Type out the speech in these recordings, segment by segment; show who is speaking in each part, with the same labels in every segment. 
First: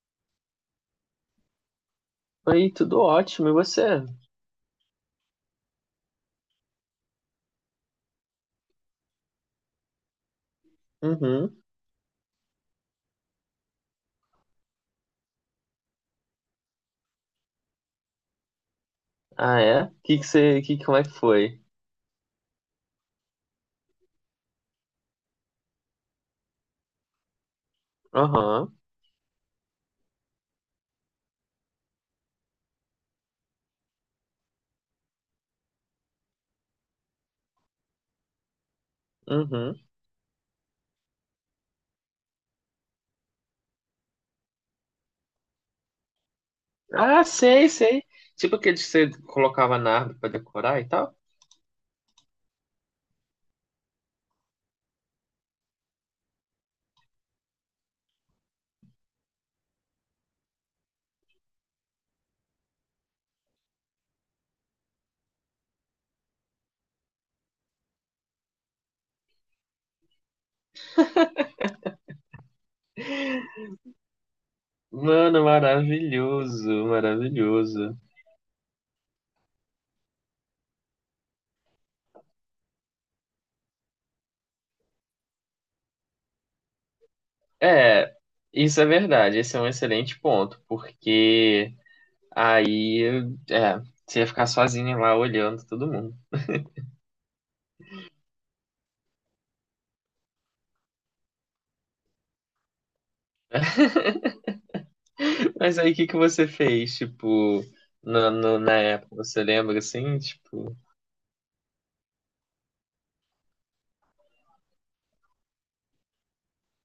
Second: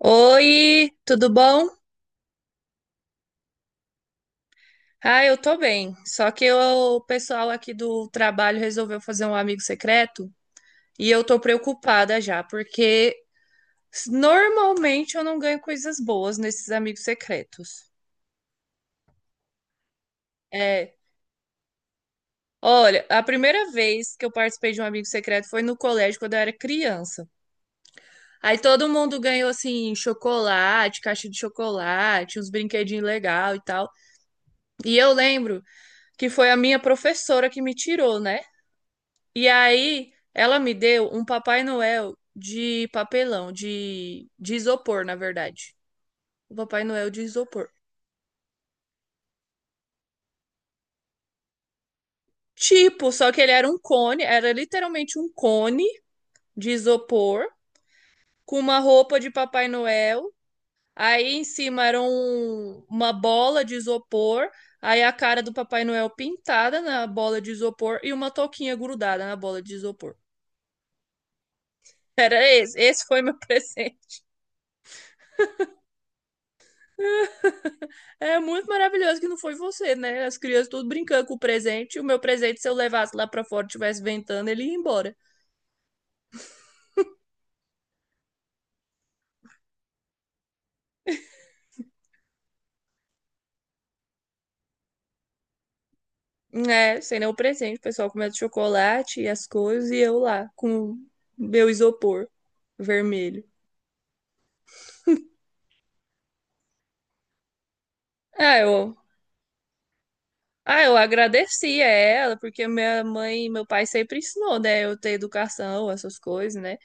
Speaker 1: Oi, tudo bom?
Speaker 2: Oi, tudo ótimo, e você?
Speaker 1: Ah, eu tô bem. Só que eu- o pessoal aqui do trabalho resolveu fazer um amigo secreto e eu tô
Speaker 2: Uhum.
Speaker 1: preocupada já, porque normalmente eu não ganho coisas boas nesses amigos secretos.
Speaker 2: Ah, é? Que você, como
Speaker 1: É,
Speaker 2: é que foi?
Speaker 1: olha, a primeira vez que eu participei de um amigo secreto foi no colégio quando eu era criança. Aí
Speaker 2: Aham.
Speaker 1: todo mundo ganhou assim chocolate, caixa de chocolate, uns brinquedinhos legal e tal. E eu lembro que foi a minha professora que me tirou, né? E
Speaker 2: Uhum.
Speaker 1: aí ela me deu um Papai Noel de papelão, de isopor, na verdade. O Papai Noel de
Speaker 2: Ah,
Speaker 1: isopor.
Speaker 2: sei, sei. Tipo aquele que você colocava na árvore pra decorar e tal?
Speaker 1: Tipo, só que ele era um cone, era literalmente um cone de isopor com uma roupa de Papai Noel. Aí em cima era uma bola de isopor, aí a cara do Papai Noel pintada na bola de isopor e uma touquinha grudada na bola de isopor. Era esse, esse foi meu presente.
Speaker 2: Mano, maravilhoso, maravilhoso.
Speaker 1: É muito maravilhoso que não foi você, né? As crianças tudo brincando com o presente. O meu presente, se eu levasse lá pra fora e tivesse ventando, ele ia embora.
Speaker 2: É, isso é verdade. Esse é um excelente ponto, porque aí, é, você ia ficar sozinha lá olhando todo mundo.
Speaker 1: É, sem nenhum presente. O pessoal comendo chocolate e as coisas, e eu lá com meu isopor vermelho.
Speaker 2: Mas aí, o que que você fez, tipo,
Speaker 1: Ah,
Speaker 2: na
Speaker 1: eu,
Speaker 2: época? Você lembra assim? Tipo,
Speaker 1: ah, eu agradeci a ela, porque minha mãe e meu pai sempre ensinou, né? Eu ter educação, essas coisas, né?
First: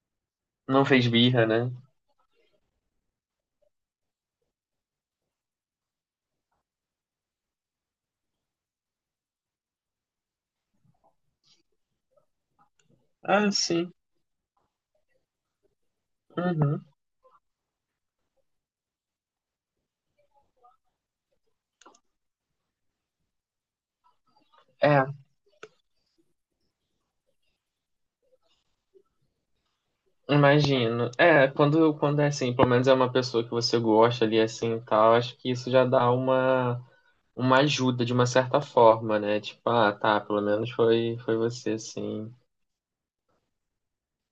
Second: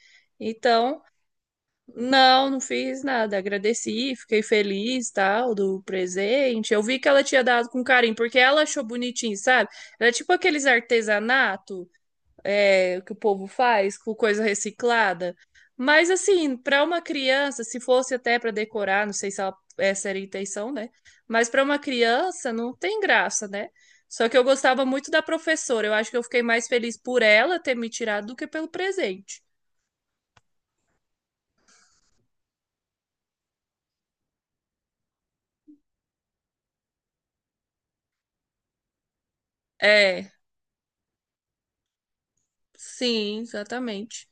Speaker 2: não
Speaker 1: Então,
Speaker 2: fez birra, né?
Speaker 1: não, não fiz nada. Agradeci, fiquei feliz, tal, do presente. Eu vi que ela tinha dado com carinho, porque ela achou bonitinho, sabe? Era tipo aqueles artesanato, é, que o povo
Speaker 2: Ah, sim.
Speaker 1: faz com coisa reciclada. Mas assim, para
Speaker 2: Uhum.
Speaker 1: uma criança, se fosse até para decorar, não sei se essa era a intenção, né? Mas para uma criança não tem graça, né? Só que eu gostava
Speaker 2: É,
Speaker 1: muito da professora. Eu acho que eu fiquei mais feliz por ela ter me tirado do que pelo presente.
Speaker 2: imagino. É, quando é assim, pelo menos é uma pessoa que você gosta ali assim e tal, acho que isso já dá uma ajuda de uma certa forma, né? Tipo, ah, tá,
Speaker 1: É,
Speaker 2: pelo menos foi você, assim.
Speaker 1: sim, exatamente.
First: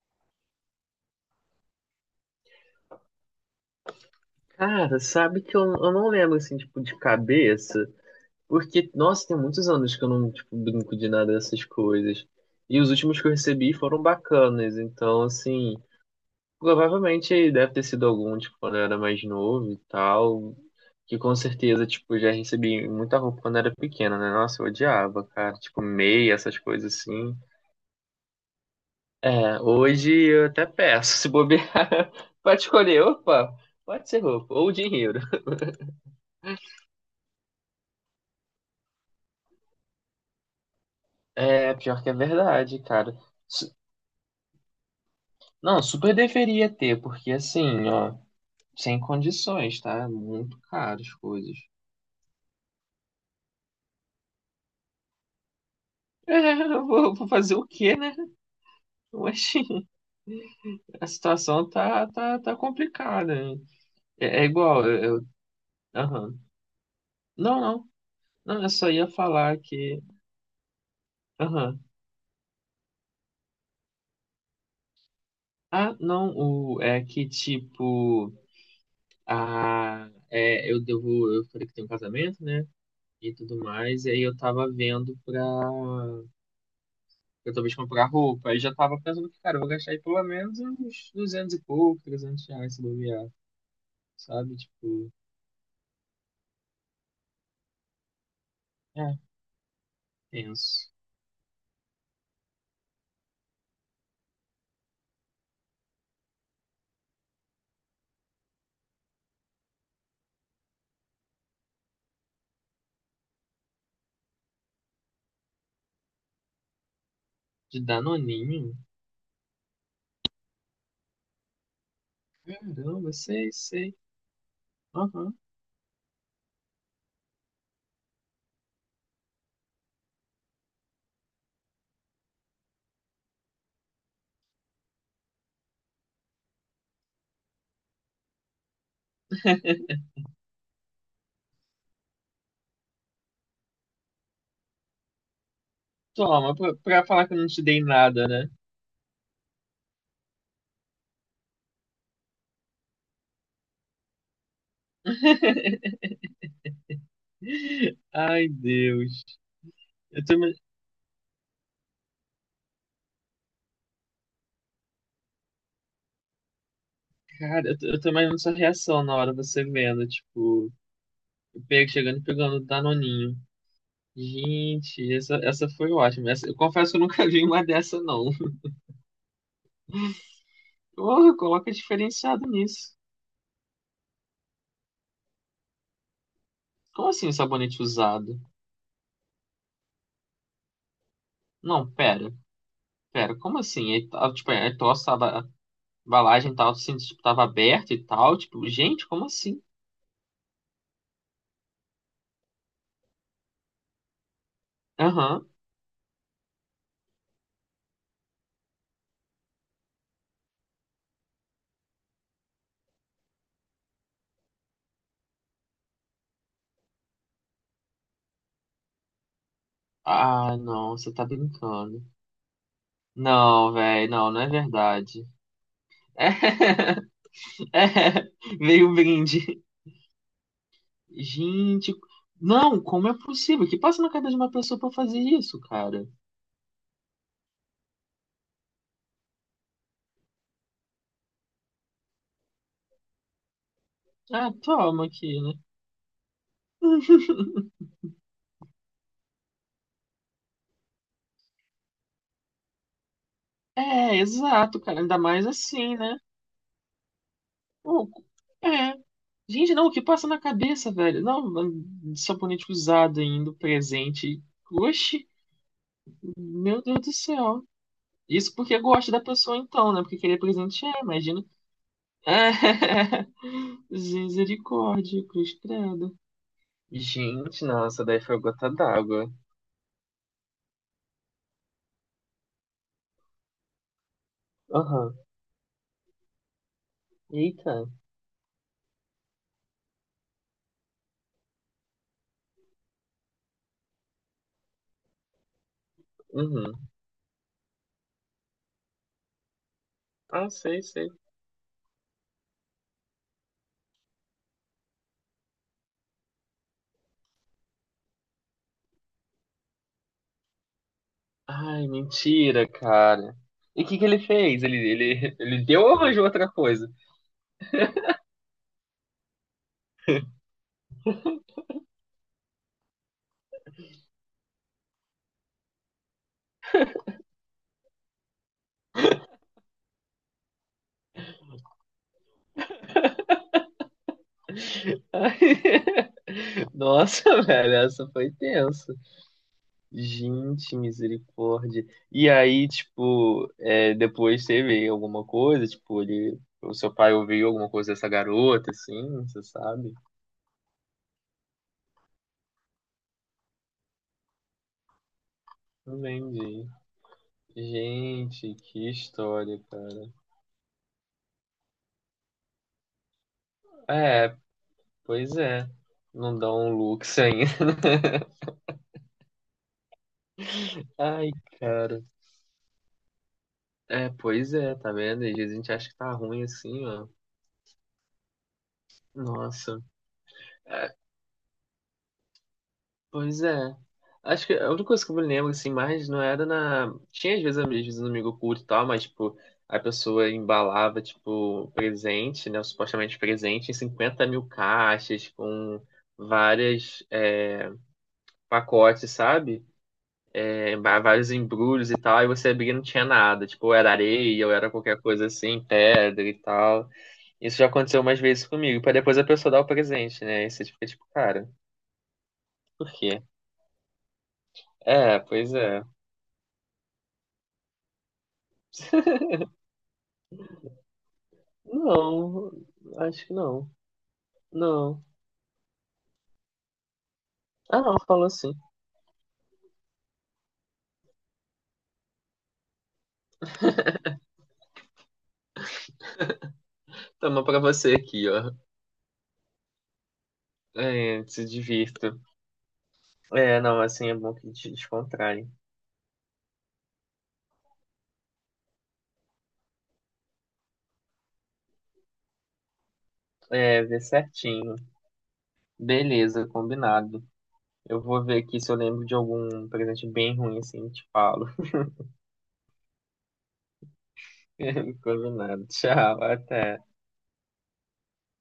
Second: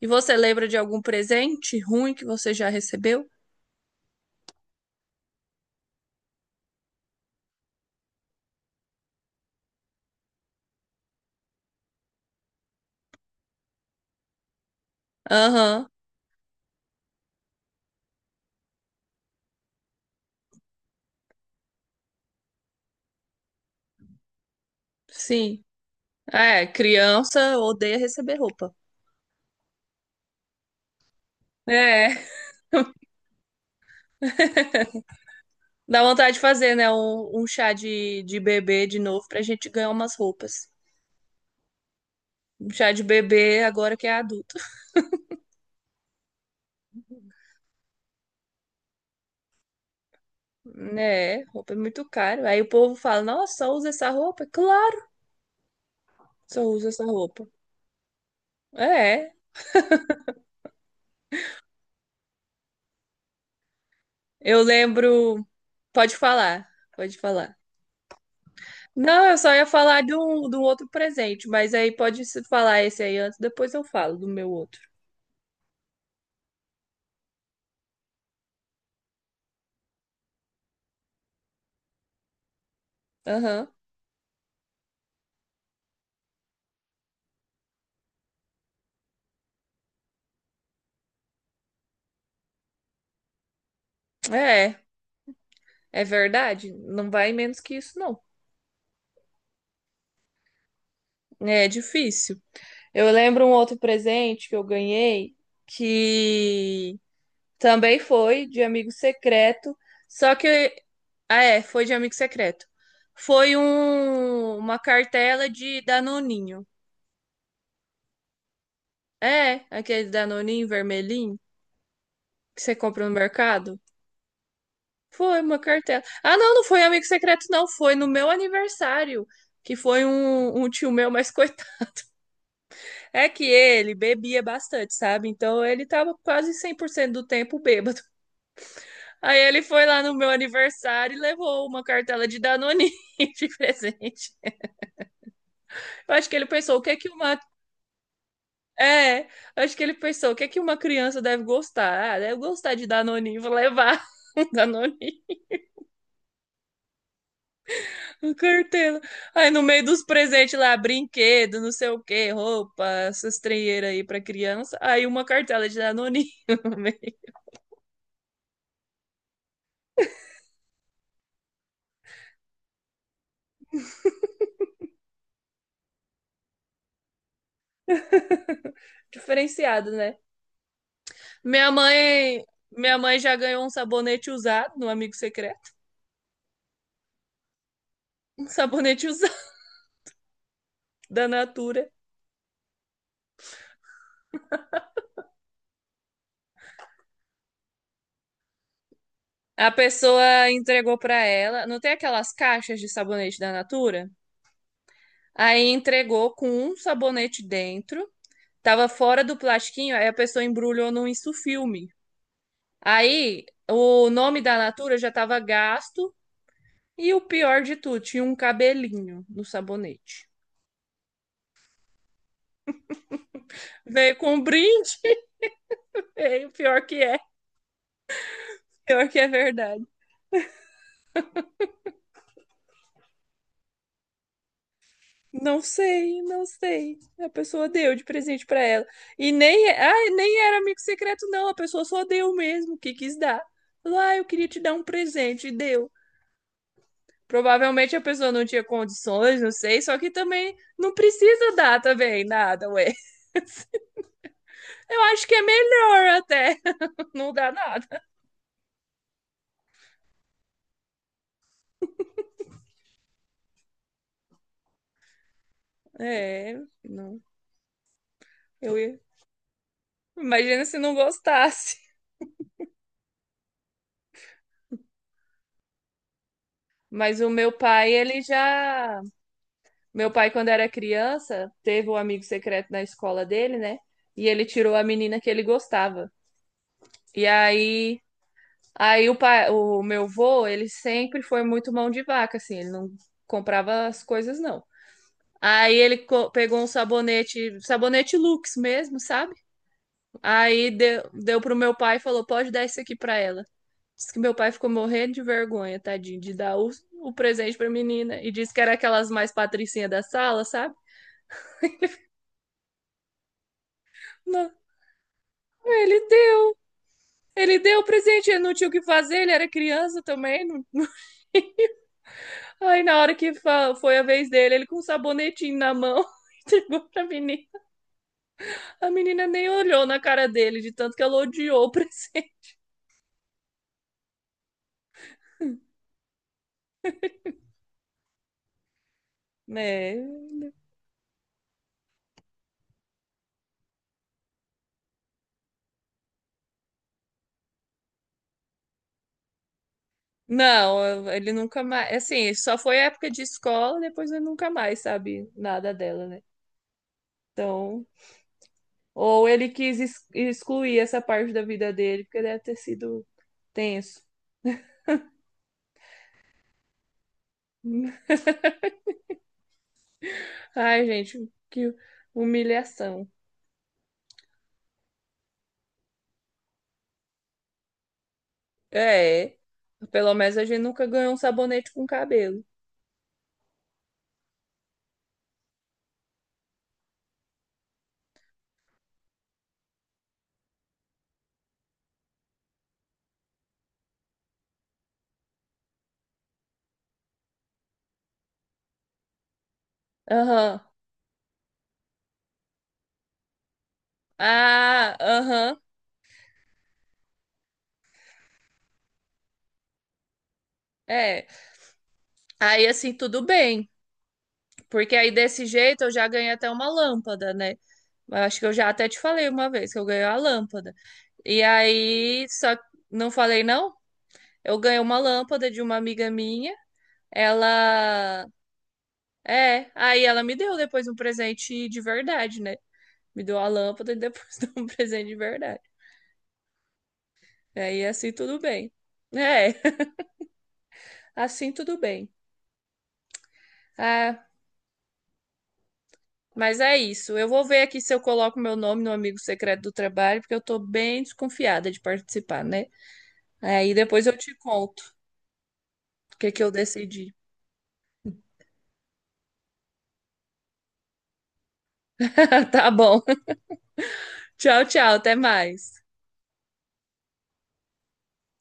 Speaker 1: E você lembra de algum presente ruim que você já recebeu?
Speaker 2: Cara, sabe que eu não lembro, assim, tipo, de cabeça, porque, nossa, tem muitos anos que eu não, tipo, brinco de nada dessas coisas. E os últimos que eu recebi foram bacanas, então, assim,
Speaker 1: Aham,
Speaker 2: provavelmente deve ter sido algum, tipo, quando eu era mais novo e tal, que com certeza, tipo, eu já recebi muita roupa quando era pequena, né? Nossa, eu odiava, cara,
Speaker 1: sim.
Speaker 2: tipo, meia, essas
Speaker 1: É,
Speaker 2: coisas assim.
Speaker 1: criança odeia receber roupa.
Speaker 2: É, hoje eu até peço, se bobear,
Speaker 1: É,
Speaker 2: pode escolher, opa, pode ser roupa, ou dinheiro.
Speaker 1: dá vontade de fazer, né? Um chá de bebê de novo pra gente ganhar umas roupas.
Speaker 2: É, pior que é
Speaker 1: Um
Speaker 2: verdade,
Speaker 1: chá de
Speaker 2: cara.
Speaker 1: bebê
Speaker 2: Su-
Speaker 1: agora que é adulto.
Speaker 2: Não, super deveria ter, porque assim, ó, sem condições, tá? É muito caro as
Speaker 1: É,
Speaker 2: coisas.
Speaker 1: roupa é muito caro. Aí o povo fala, nossa, só usa essa roupa? Claro, que
Speaker 2: É,
Speaker 1: só
Speaker 2: eu
Speaker 1: usa essa
Speaker 2: vou
Speaker 1: roupa.
Speaker 2: fazer o quê, né?
Speaker 1: É,
Speaker 2: Mas a situação tá complicada. Hein? É
Speaker 1: eu
Speaker 2: igual,
Speaker 1: lembro. Pode
Speaker 2: aham.
Speaker 1: falar, pode falar.
Speaker 2: Não, não, não, eu só ia
Speaker 1: Não, eu só
Speaker 2: falar
Speaker 1: ia
Speaker 2: que,
Speaker 1: falar de um outro presente, mas
Speaker 2: aham.
Speaker 1: aí pode se falar esse aí antes, depois eu falo do meu outro.
Speaker 2: Ah, não, é que tipo, eu falei que tem um casamento, né? E tudo
Speaker 1: Aham.
Speaker 2: mais, e aí eu tava vendo pra eu talvez comprar roupa. Aí já tava pensando que, cara, eu vou gastar aí pelo menos uns 200 e pouco, 300 reais se bobear, sabe?
Speaker 1: É,
Speaker 2: Tipo,
Speaker 1: é verdade. Não vai menos que isso, não.
Speaker 2: é, penso.
Speaker 1: É difícil. Eu lembro um outro presente que eu ganhei que também foi de amigo secreto, só que. Ah, é, foi de amigo secreto. Foi uma cartela de Danoninho.
Speaker 2: De Danoninho?
Speaker 1: É, aquele Danoninho vermelhinho que você compra
Speaker 2: Caramba,
Speaker 1: no
Speaker 2: sei,
Speaker 1: mercado.
Speaker 2: sei. Aham.
Speaker 1: Foi uma cartela. Ah, não, não foi amigo secreto, não. Foi no meu aniversário, que foi um tio meu, mas coitado. É que ele bebia bastante, sabe? Então ele tava quase 100% do tempo bêbado. Aí ele foi lá no meu aniversário e levou uma cartela de Danone de presente. Eu acho que ele
Speaker 2: Toma, pra,
Speaker 1: pensou, o que é
Speaker 2: pra
Speaker 1: que
Speaker 2: falar que eu
Speaker 1: uma.
Speaker 2: não te dei nada, né?
Speaker 1: É, eu acho que ele pensou, o que é que uma criança deve gostar? Ah, deve gostar de Danone, vou levar um Danone. Com
Speaker 2: Ai,
Speaker 1: cartela.
Speaker 2: Deus.
Speaker 1: Aí no meio dos
Speaker 2: Eu tô, ima-
Speaker 1: presentes lá, brinquedo, não sei o que roupa, essas treinheiras aí pra criança. Aí uma cartela de Danoninho. no meio
Speaker 2: Cara, eu tô imaginando sua reação na hora você vendo, tipo, chegando e pegando Danoninho. Gente, essa foi ótima. Essa, eu confesso que eu nunca vi uma dessa, não.
Speaker 1: diferenciado, né?
Speaker 2: Porra,
Speaker 1: Minha
Speaker 2: coloca diferenciado
Speaker 1: mãe,
Speaker 2: nisso.
Speaker 1: minha mãe já ganhou um sabonete usado no Amigo Secreto.
Speaker 2: Como assim sabonete usado?
Speaker 1: Um sabonete usado da
Speaker 2: Não,
Speaker 1: Natura.
Speaker 2: pera, pera, como assim? Ele, tipo, a tosse tava, a embalagem tava, assim, tipo, tava aberta e tal, tipo, gente, como assim?
Speaker 1: A pessoa entregou pra ela. Não tem aquelas caixas de sabonete da Natura?
Speaker 2: Aham.
Speaker 1: Aí entregou com um sabonete dentro. Tava fora do plastiquinho, aí a pessoa embrulhou num isso. Aí o nome da Natura já estava gasto e o pior de tudo, tinha um cabelinho no sabonete.
Speaker 2: Ah, não, você tá brincando. Não, velho,
Speaker 1: Veio
Speaker 2: não,
Speaker 1: com um
Speaker 2: não é
Speaker 1: brinde,
Speaker 2: verdade.
Speaker 1: e o
Speaker 2: É, veio o
Speaker 1: pior que é
Speaker 2: brinde.
Speaker 1: verdade.
Speaker 2: Gente, não, como é possível? O que passa na cabeça de uma pessoa pra fazer isso,
Speaker 1: Não
Speaker 2: cara?
Speaker 1: sei, não sei. A pessoa deu de presente para ela. E nem, ai, nem era amigo secreto, não. A pessoa só deu mesmo, o que quis dar. Falou, ah, eu queria
Speaker 2: Ah,
Speaker 1: te dar um
Speaker 2: toma aqui,
Speaker 1: presente, e
Speaker 2: né?
Speaker 1: deu. Provavelmente a pessoa não tinha condições, não sei, só que também não precisa dar também nada, ué.
Speaker 2: É, exato, cara,
Speaker 1: Eu
Speaker 2: ainda
Speaker 1: acho que é
Speaker 2: mais assim,
Speaker 1: melhor
Speaker 2: né?
Speaker 1: até não dá nada.
Speaker 2: Não, é. Gente, não, o que passa na cabeça, velho? Não, sabonete usado ainda, presente. Oxi,
Speaker 1: É,
Speaker 2: meu Deus do
Speaker 1: não.
Speaker 2: céu. Isso
Speaker 1: Eu
Speaker 2: porque
Speaker 1: ia-
Speaker 2: gosta da pessoa então, né? Porque querer
Speaker 1: imagina se não
Speaker 2: presentear, imagina.
Speaker 1: gostasse.
Speaker 2: É. Misericórdia, cruz credo.
Speaker 1: Mas o meu
Speaker 2: Gente,
Speaker 1: pai,
Speaker 2: nossa, daí
Speaker 1: ele
Speaker 2: foi a gota
Speaker 1: já.
Speaker 2: d'água.
Speaker 1: Meu pai, quando era criança, teve um amigo secreto na escola dele, né? E ele tirou a
Speaker 2: Aham.
Speaker 1: menina que ele gostava. E
Speaker 2: Eita.
Speaker 1: aí, aí o pai, o meu vô, ele sempre foi muito mão de vaca, assim, ele não comprava as coisas, não. Aí ele pegou um
Speaker 2: Uhum.
Speaker 1: sabonete, sabonete Lux mesmo, sabe?
Speaker 2: Ah,
Speaker 1: Aí
Speaker 2: sei,
Speaker 1: deu,
Speaker 2: sei.
Speaker 1: deu pro meu pai e falou: pode dar isso aqui pra ela. Diz que meu pai ficou morrendo de vergonha, tadinho, de dar o presente pra menina. E disse que era aquelas mais patricinhas da sala, sabe?
Speaker 2: Ai, mentira, cara. E o que que ele
Speaker 1: Não,
Speaker 2: fez? Ele deu ou
Speaker 1: ele
Speaker 2: arranjou outra
Speaker 1: deu,
Speaker 2: coisa?
Speaker 1: ele deu o presente, ele não tinha o que fazer, ele era criança também. Não... Aí na hora que foi a vez dele, ele com um sabonetinho na mão. Entregou pra menina. A menina nem olhou na cara dele, de tanto que ela odiou o presente.
Speaker 2: Nossa, velho, essa foi tenso.
Speaker 1: É.
Speaker 2: Gente, misericórdia. E aí, tipo, depois teve alguma coisa, tipo, o seu pai ouviu alguma coisa dessa garota, assim, você sabe?
Speaker 1: Não, ele nunca mais. Assim, só foi época de escola, depois ele nunca mais sabe nada
Speaker 2: Não
Speaker 1: dela, né?
Speaker 2: entendi.
Speaker 1: Então,
Speaker 2: Gente, que
Speaker 1: ou ele
Speaker 2: história,
Speaker 1: quis
Speaker 2: cara.
Speaker 1: excluir essa parte da vida dele, porque deve ter sido tenso.
Speaker 2: É, pois é. Não dá um lux ainda.
Speaker 1: Ai,
Speaker 2: Ai,
Speaker 1: gente, que
Speaker 2: cara.
Speaker 1: humilhação.
Speaker 2: É, pois é, tá vendo? Às vezes a gente acha que tá ruim assim, ó.
Speaker 1: É,
Speaker 2: Nossa.
Speaker 1: pelo menos a gente nunca
Speaker 2: É,
Speaker 1: ganhou um sabonete com cabelo.
Speaker 2: pois é. Acho que a única coisa que eu me lembro, assim, mais não era na. Tinha às vezes um amigo oculto e tal, mas, tipo, a pessoa embalava, tipo, presente, né? Supostamente presente em 50 mil caixas, com várias pacotes, sabe?
Speaker 1: Aham.
Speaker 2: É, vários embrulhos e tal, e você abria e não tinha nada. Tipo, ou era areia, ou era
Speaker 1: Ah,
Speaker 2: qualquer coisa
Speaker 1: aham.
Speaker 2: assim, pedra e tal. Isso já aconteceu umas vezes comigo, pra depois a pessoa dar o presente, né? E você fica tipo,
Speaker 1: É.
Speaker 2: cara,
Speaker 1: Aí
Speaker 2: por
Speaker 1: assim,
Speaker 2: quê?
Speaker 1: tudo bem. Porque aí
Speaker 2: É,
Speaker 1: desse
Speaker 2: pois é.
Speaker 1: jeito eu já ganhei até uma lâmpada, né? Acho que eu já até te falei uma vez que eu ganhei a lâmpada. E aí,
Speaker 2: Não,
Speaker 1: só não
Speaker 2: acho que
Speaker 1: falei
Speaker 2: não.
Speaker 1: não? Eu ganhei uma
Speaker 2: Não.
Speaker 1: lâmpada de uma amiga minha.
Speaker 2: Ah, não, falou
Speaker 1: Ela
Speaker 2: assim.
Speaker 1: é, aí ela me deu depois um presente de verdade, né? Me deu a lâmpada e depois deu um presente de verdade.
Speaker 2: Toma pra
Speaker 1: Aí
Speaker 2: você
Speaker 1: assim
Speaker 2: aqui,
Speaker 1: tudo
Speaker 2: ó.
Speaker 1: bem. É,
Speaker 2: É, se
Speaker 1: assim tudo bem.
Speaker 2: divirta. É, não, assim é
Speaker 1: Ah,
Speaker 2: bom que te descontrai.
Speaker 1: mas é isso. Eu vou ver aqui se eu coloco meu nome no amigo secreto do trabalho, porque eu tô bem desconfiada de participar, né? Aí
Speaker 2: É, vê
Speaker 1: depois eu te
Speaker 2: certinho.
Speaker 1: conto o que que
Speaker 2: Beleza,
Speaker 1: eu decidi.
Speaker 2: combinado. Eu vou ver aqui se eu lembro de algum presente bem ruim assim, te falo.
Speaker 1: Tá bom. Tchau, tchau. Até
Speaker 2: Combinado.
Speaker 1: mais.
Speaker 2: Tchau, até.